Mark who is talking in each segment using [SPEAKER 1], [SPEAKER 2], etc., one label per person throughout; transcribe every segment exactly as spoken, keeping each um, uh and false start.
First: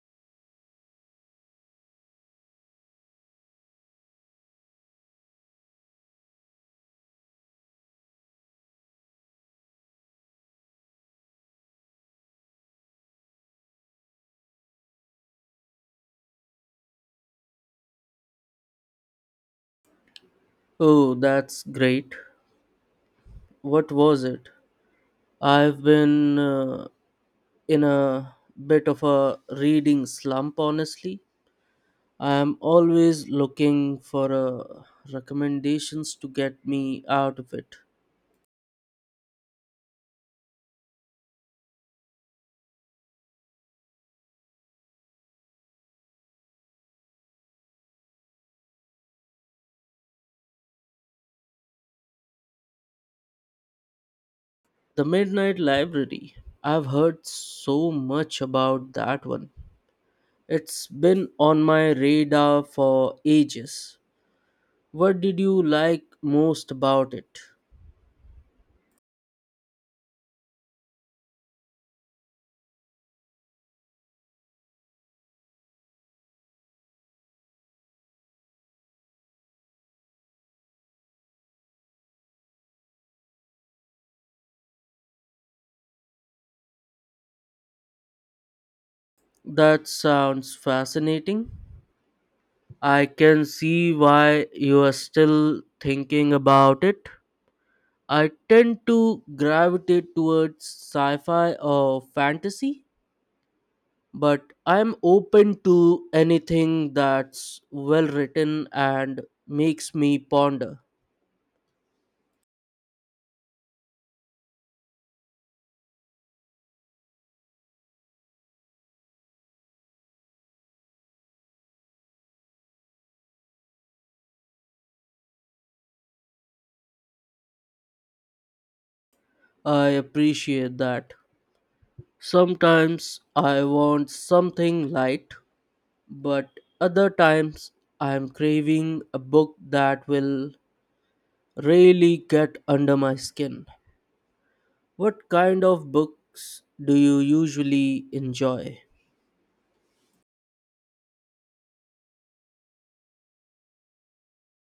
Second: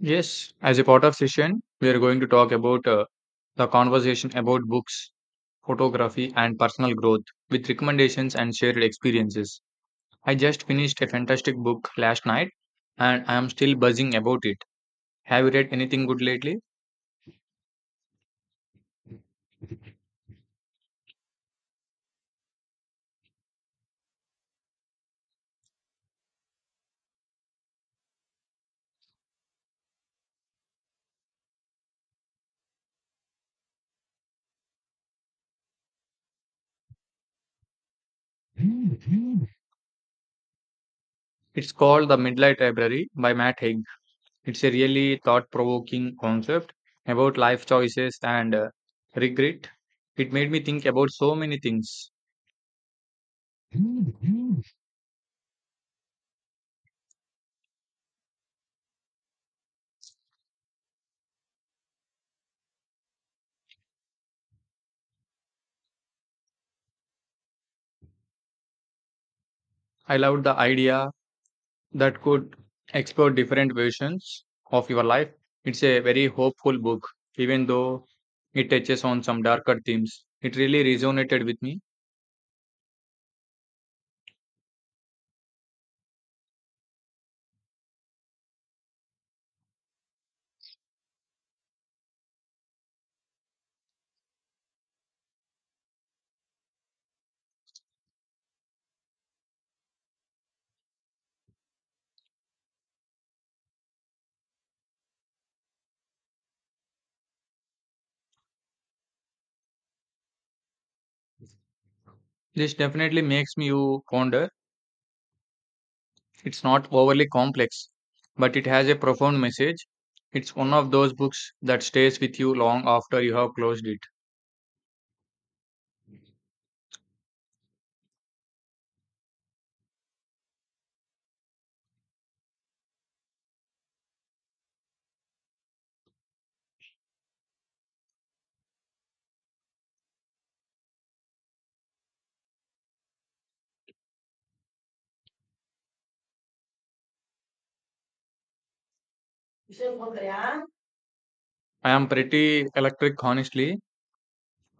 [SPEAKER 1] Yes, as a part of session, we are going to talk about uh, the conversation about books, photography, and personal growth with recommendations and shared experiences. I just finished a fantastic book last night and I am still buzzing about it. Have you read anything good lately?
[SPEAKER 2] Oh, that's great. What was it? I've been uh, in a bit of a reading slump, honestly. I'm always looking for uh, recommendations to get me out of it.
[SPEAKER 1] It's called The Midnight Library by Matt Haig. It's a really thought provoking concept about life choices and uh, regret. It made me think about so many things. I
[SPEAKER 2] The Midnight Library. I've heard so much about that one. It's been on my radar for ages. What did you like most about it?
[SPEAKER 1] loved the idea that could explore different versions of your life. It's a very hopeful book, even though it touches on some darker themes. It really resonated with me.
[SPEAKER 2] That sounds fascinating. I can see why you are still thinking about it. I tend to gravitate towards sci fi or fantasy, but I'm open to anything that's well written and makes me ponder.
[SPEAKER 1] This definitely makes me you ponder. It's not overly complex, but it has a profound message. It's one of those books that stays with you long after you have closed it.
[SPEAKER 2] I appreciate that. Sometimes I want something light, but other times I'm craving a book that will really get under my skin. What kind of books do you usually enjoy?
[SPEAKER 1] I am pretty electric, honestly.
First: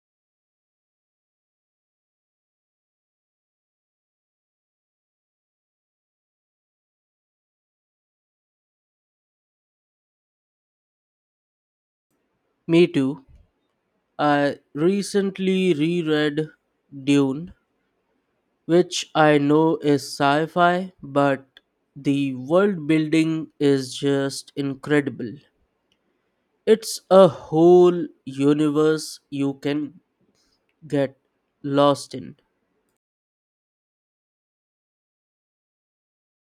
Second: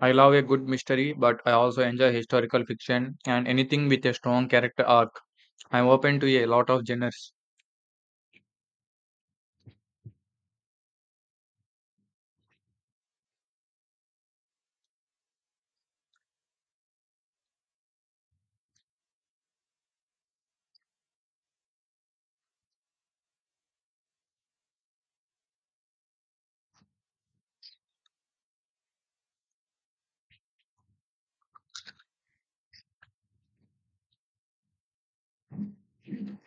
[SPEAKER 1] I love a good mystery, but I also enjoy historical fiction and anything with a strong character arc. I'm open to a lot of genres.
[SPEAKER 2] Me too. I recently reread Dune, which I know is sci fi, but the world building is just incredible. It's a whole universe you can get lost in.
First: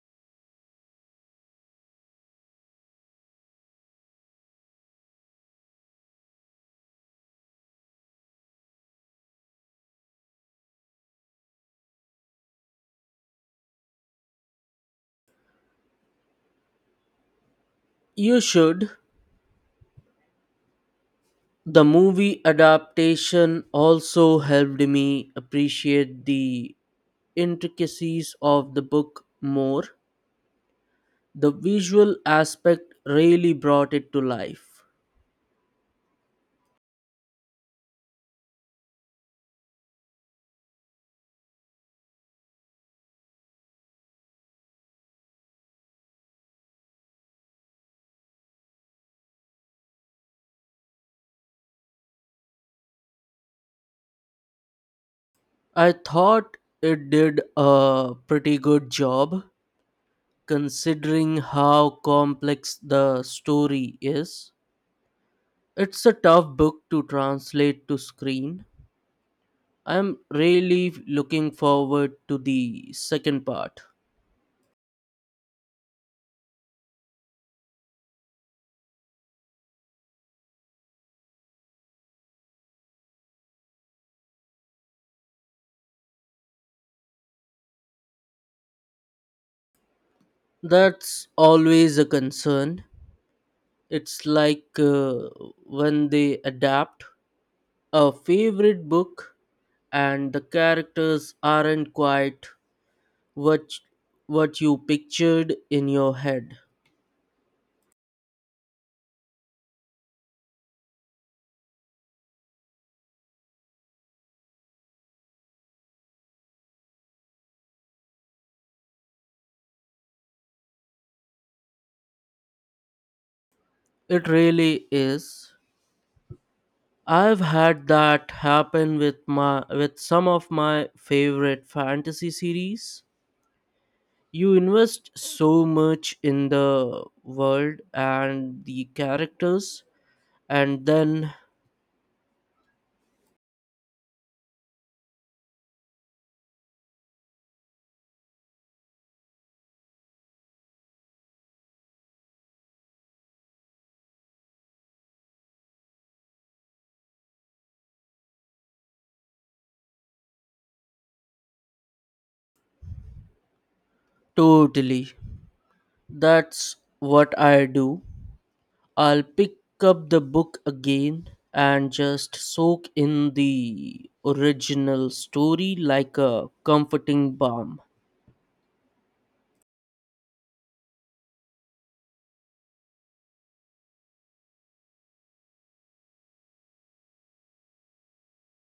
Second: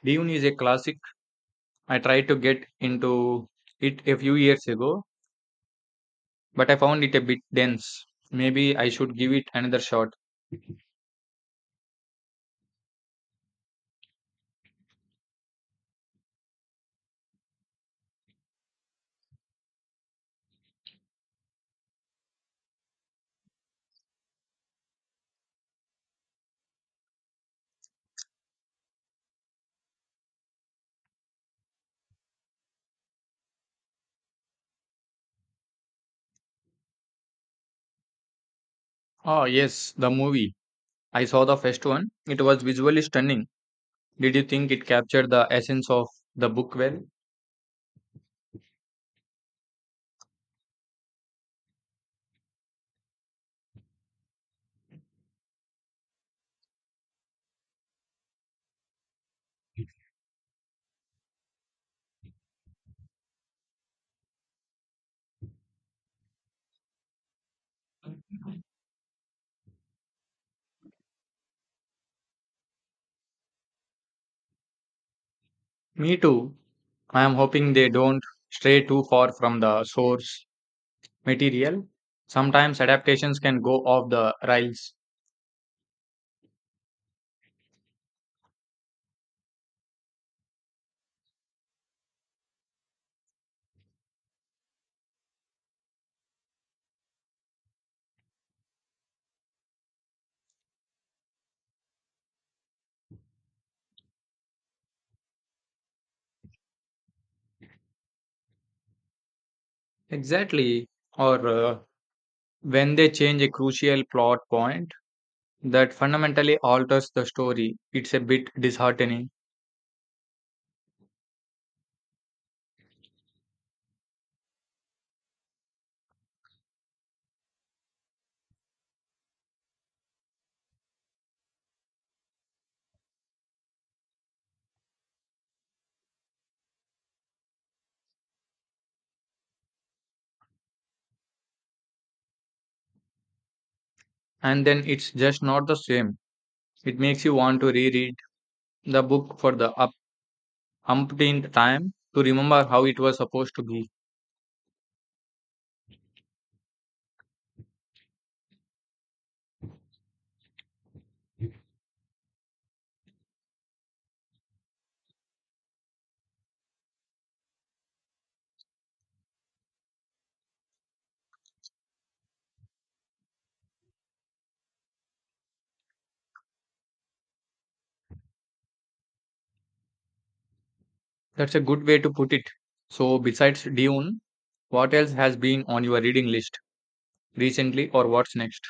[SPEAKER 1] Dune is a classic. I tried to get into it a few years ago, but I found it a bit dense. Maybe I should give it another shot.
[SPEAKER 2] You should. The movie adaptation also helped me appreciate the intricacies of the book more, the visual aspect really brought it to life.
[SPEAKER 1] Ah, yes, the movie. I saw the first one. It was visually stunning. Did you think it captured the essence of the book well?
[SPEAKER 2] I thought it did a pretty good job considering how complex the story is. It's a tough book to translate to screen. I'm really looking forward to the second part.
[SPEAKER 1] Me too. I am hoping they don't stray too far from the source material. Sometimes adaptations can go off the rails.
[SPEAKER 2] That's always a concern. It's like uh, when they adapt a favorite book and the characters aren't quite what what you pictured in your head.
[SPEAKER 1] Exactly. Or uh, when they change a crucial plot point that fundamentally alters the story, it's a bit disheartening.
[SPEAKER 2] It really is. I've had that happen with my with some of my favorite fantasy series. You invest so much in the world and the characters, and then
[SPEAKER 1] And then it's just not the same. It makes you want to reread the book for the up- umpteenth time to remember how it was supposed to be.
[SPEAKER 2] totally, that's what I do. I'll pick up the book again and just soak in the original story like a comforting balm.
[SPEAKER 1] That's a good way to put it. So, besides Dune, what else has been on your reading list recently or what's next?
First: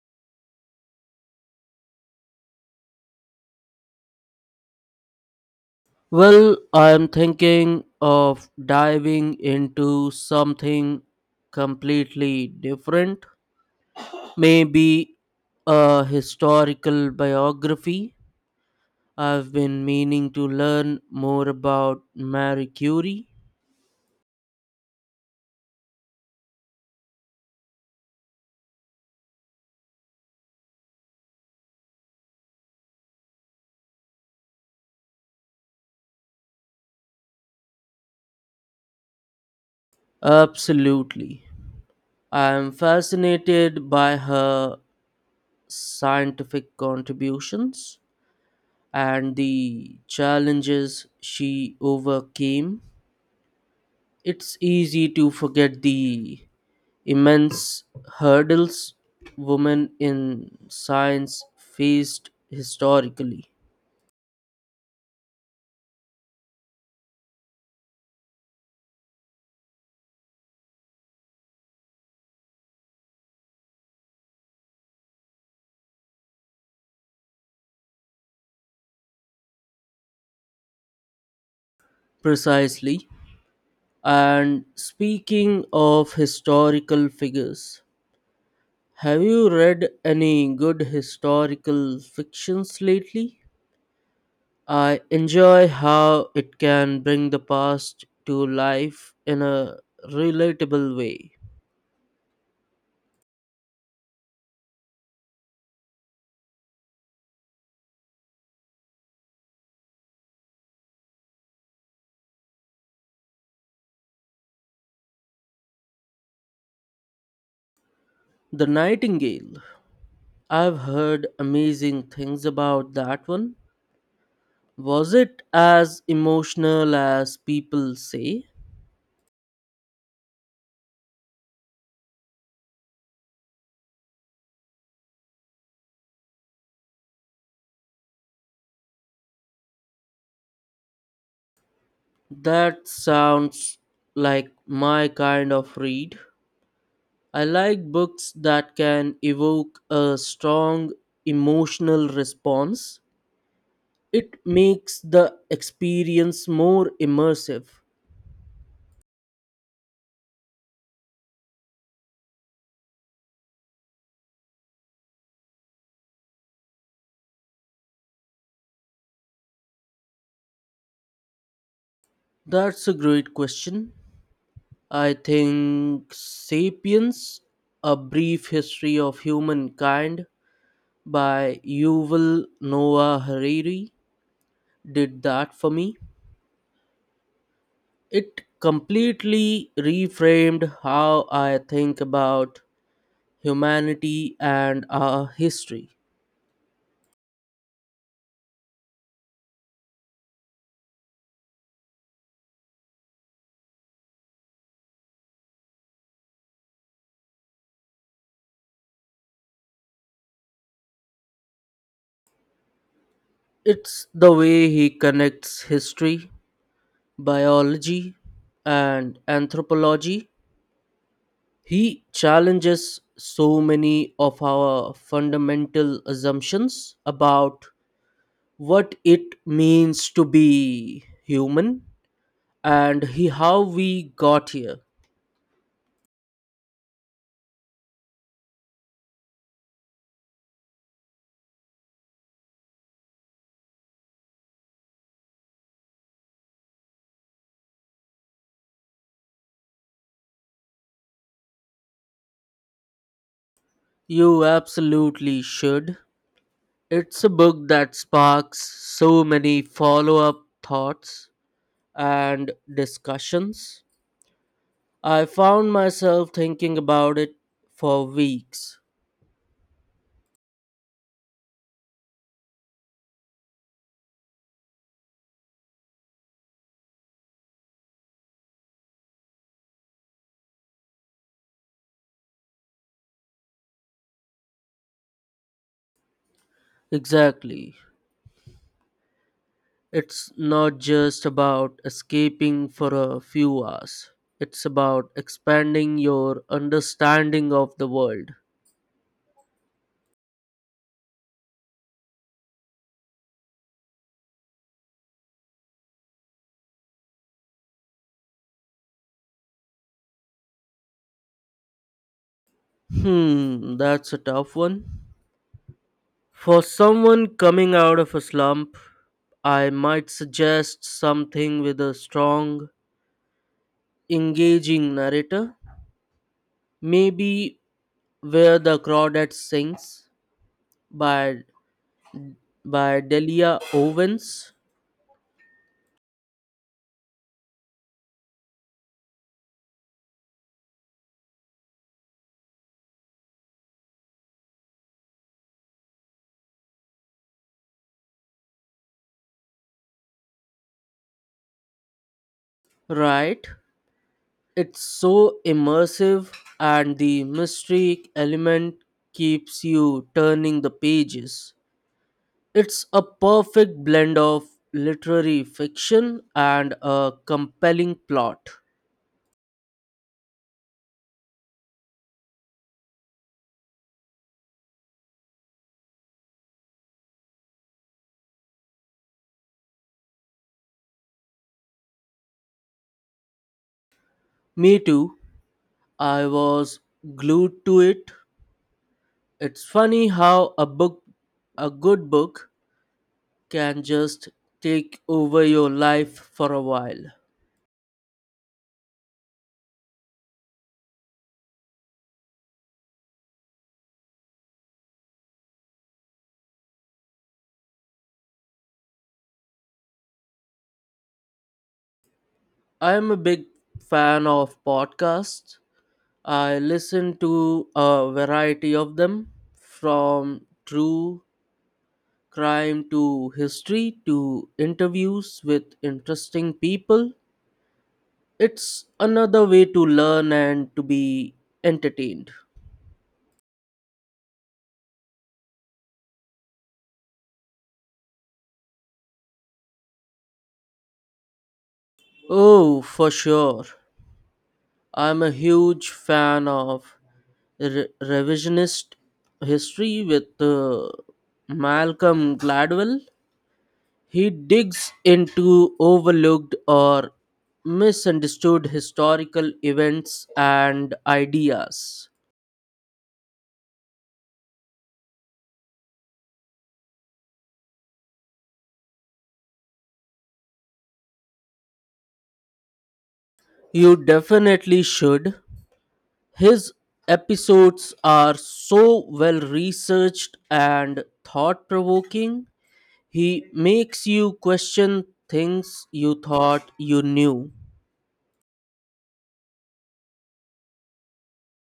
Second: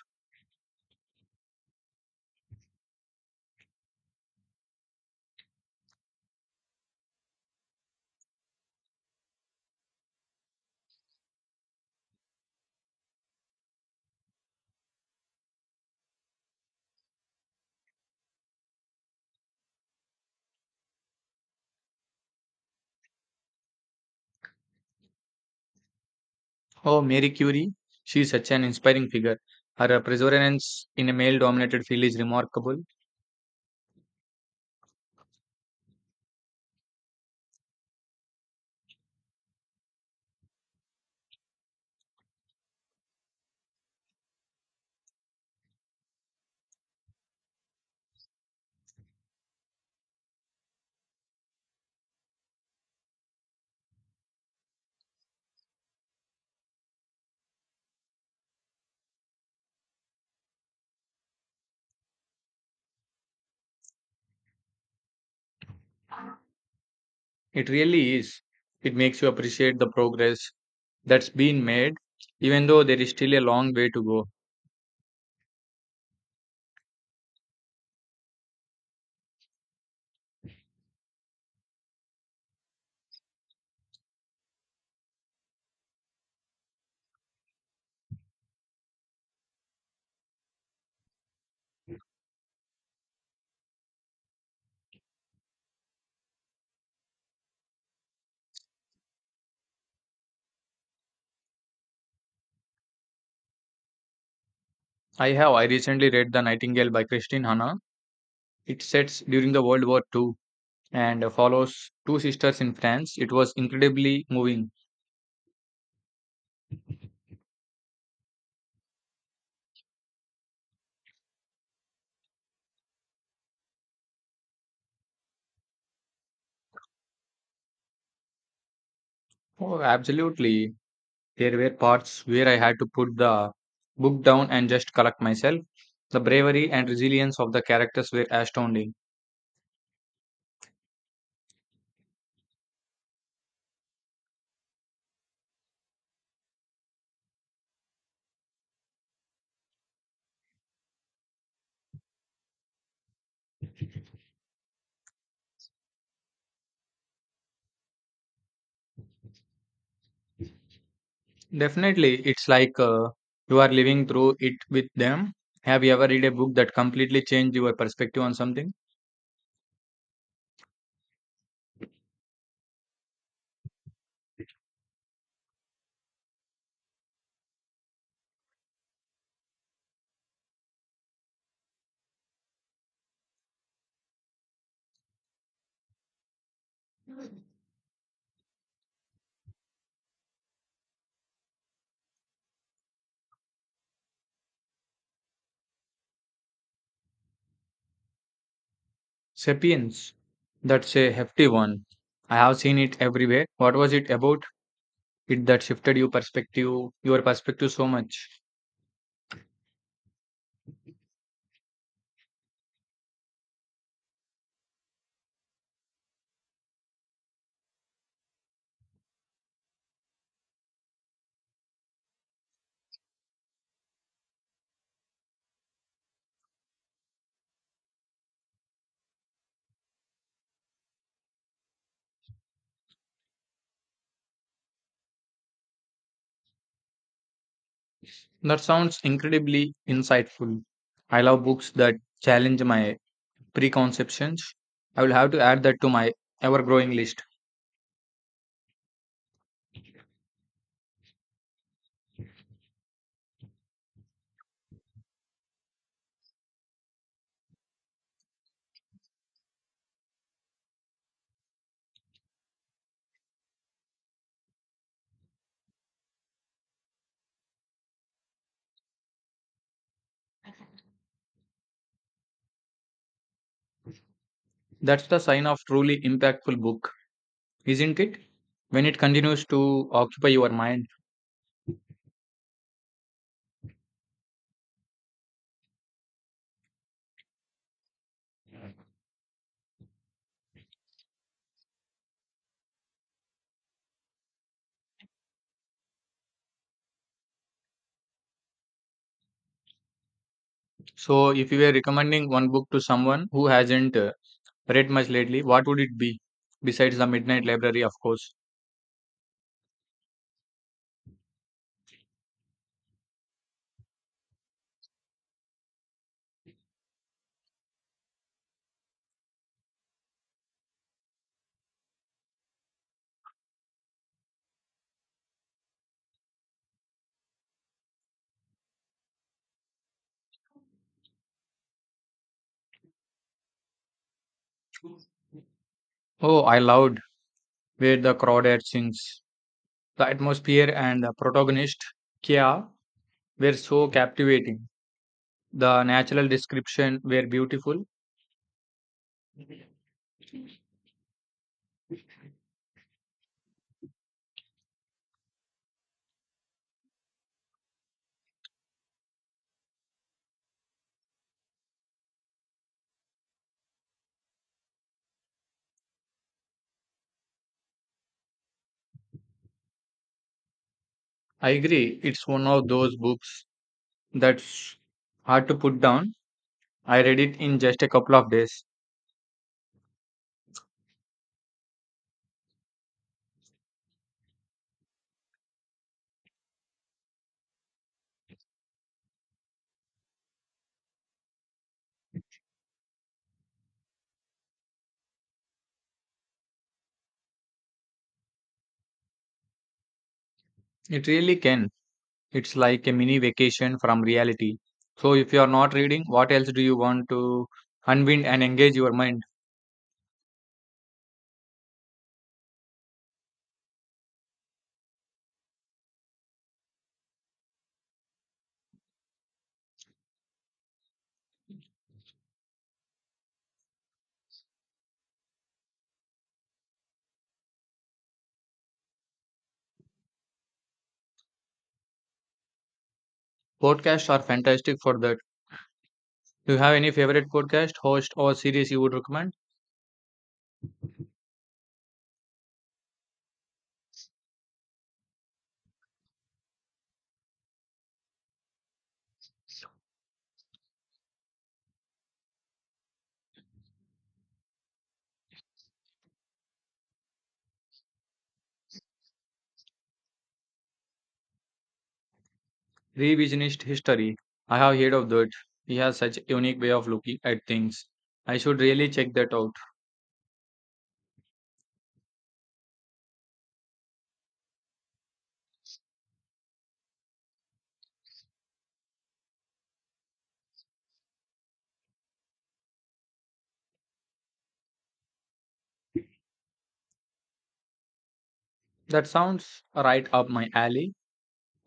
[SPEAKER 2] Well, I'm thinking of diving into something completely different. Maybe a historical biography. I've been meaning to learn more about Marie Curie.
[SPEAKER 1] Oh, Mary Curie. She's such an inspiring figure. Her perseverance in a male dominated field is remarkable.
[SPEAKER 2] Absolutely. I am fascinated by her scientific contributions and the challenges she overcame. It's easy to forget the immense hurdles women in science faced historically.
[SPEAKER 1] It really is. It makes you appreciate the progress that's been made, even though there is still a long way to go.
[SPEAKER 2] Precisely. And speaking of historical figures, have you read any good historical fictions lately? I enjoy how it can bring the past to life in a relatable way.
[SPEAKER 1] I have I recently read The Nightingale by Christine Hanna. It sets during the World War two and follows two sisters in France. It was incredibly moving.
[SPEAKER 2] The Nightingale. I've heard amazing things about that one. Was it as emotional as people say?
[SPEAKER 1] Oh, absolutely. There were parts where I had to put the book down and just collect myself. The bravery and resilience of the characters were astounding.
[SPEAKER 2] That sounds like my kind of read. I like books that can evoke a strong emotional response. It makes the experience more immersive.
[SPEAKER 1] Definitely, it's like uh, you are living through it with them. Have you ever read a book that completely changed your perspective on something?
[SPEAKER 2] That's a great question. I think Sapiens, A Brief History of Humankind by Yuval Noah Hariri did that for me. It completely reframed how I think about humanity and our history.
[SPEAKER 1] Sapiens. That's a hefty one. I have seen it everywhere. What was it about it that shifted your perspective, your perspective so much?
[SPEAKER 2] It's the way he connects history, biology, and anthropology. He challenges so many of our fundamental assumptions about what it means to be human and he, how we got here.
[SPEAKER 1] That sounds incredibly insightful. I love books that challenge my preconceptions. I will have to add that to my ever growing list.
[SPEAKER 2] You absolutely should. It's a book that sparks so many follow up thoughts and discussions. I found myself thinking about it for weeks.
[SPEAKER 1] That's the sign of truly impactful book, isn't it? When it continues to occupy your mind.
[SPEAKER 2] Exactly. It's not just about escaping for a few hours. It's about expanding your understanding of the world.
[SPEAKER 1] So, if you were recommending one book to someone who hasn't uh, read much lately, what would it be? Besides The Midnight Library, of course.
[SPEAKER 2] Hmm, that's a tough one. For someone coming out of a slump, I might suggest something with a strong, engaging narrator. Maybe Where the Crawdad Sings by by Delia Owens,
[SPEAKER 1] Oh, I loved Where the Crawdads Sings. The atmosphere and the protagonist, Kia, were so captivating. The natural description were beautiful.
[SPEAKER 2] right? It's so immersive, and the mystery element keeps you turning the pages. It's a perfect blend of literary fiction and a compelling plot.
[SPEAKER 1] I agree, it's one of those books that's hard to put down. I read it in just a couple of days.
[SPEAKER 2] Me too, I was glued to it. It's funny how a book, a good book, can just take over your life for a while.
[SPEAKER 1] It really can. It's like a mini vacation from reality. So if you are not reading, what else do you want to unwind and engage your mind?
[SPEAKER 2] I am a big fan of podcasts. I listen to a variety of them, from true crime to history to interviews with interesting people. It's another way to learn and to be entertained.
[SPEAKER 1] Podcasts are fantastic for that. Do you have any favorite podcast, host, or series you would recommend?
[SPEAKER 2] Oh, for sure. I'm a huge fan of re- revisionist history with uh, Malcolm Gladwell. He digs into overlooked or misunderstood historical events and ideas.
[SPEAKER 1] Revisionist History. I have heard of that. He has such a unique way of looking at things. I should really check that out.
[SPEAKER 2] You definitely should. His episodes are so well researched and thought provoking. He makes you question things you thought you knew.
[SPEAKER 1] That sounds right up my alley.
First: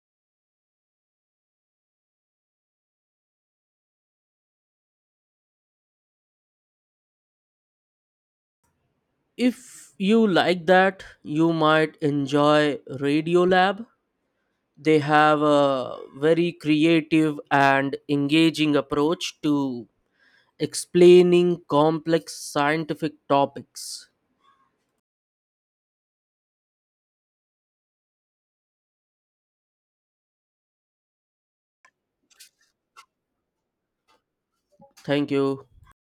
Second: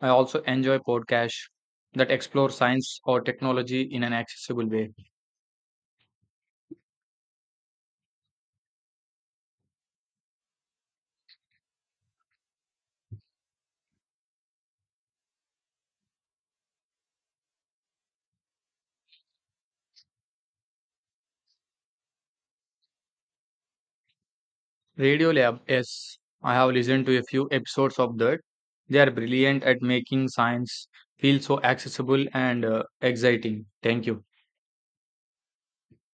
[SPEAKER 1] I also enjoy podcasts that explore science or technology in an accessible way.
[SPEAKER 2] If you like that, you might enjoy Radiolab. They have a very creative and engaging approach to explaining complex scientific topics.
[SPEAKER 1] Radio Lab, yes, I have listened to a few episodes of that. They are brilliant at making science feel so accessible and uh, exciting. Thank you.
[SPEAKER 2] Thank you.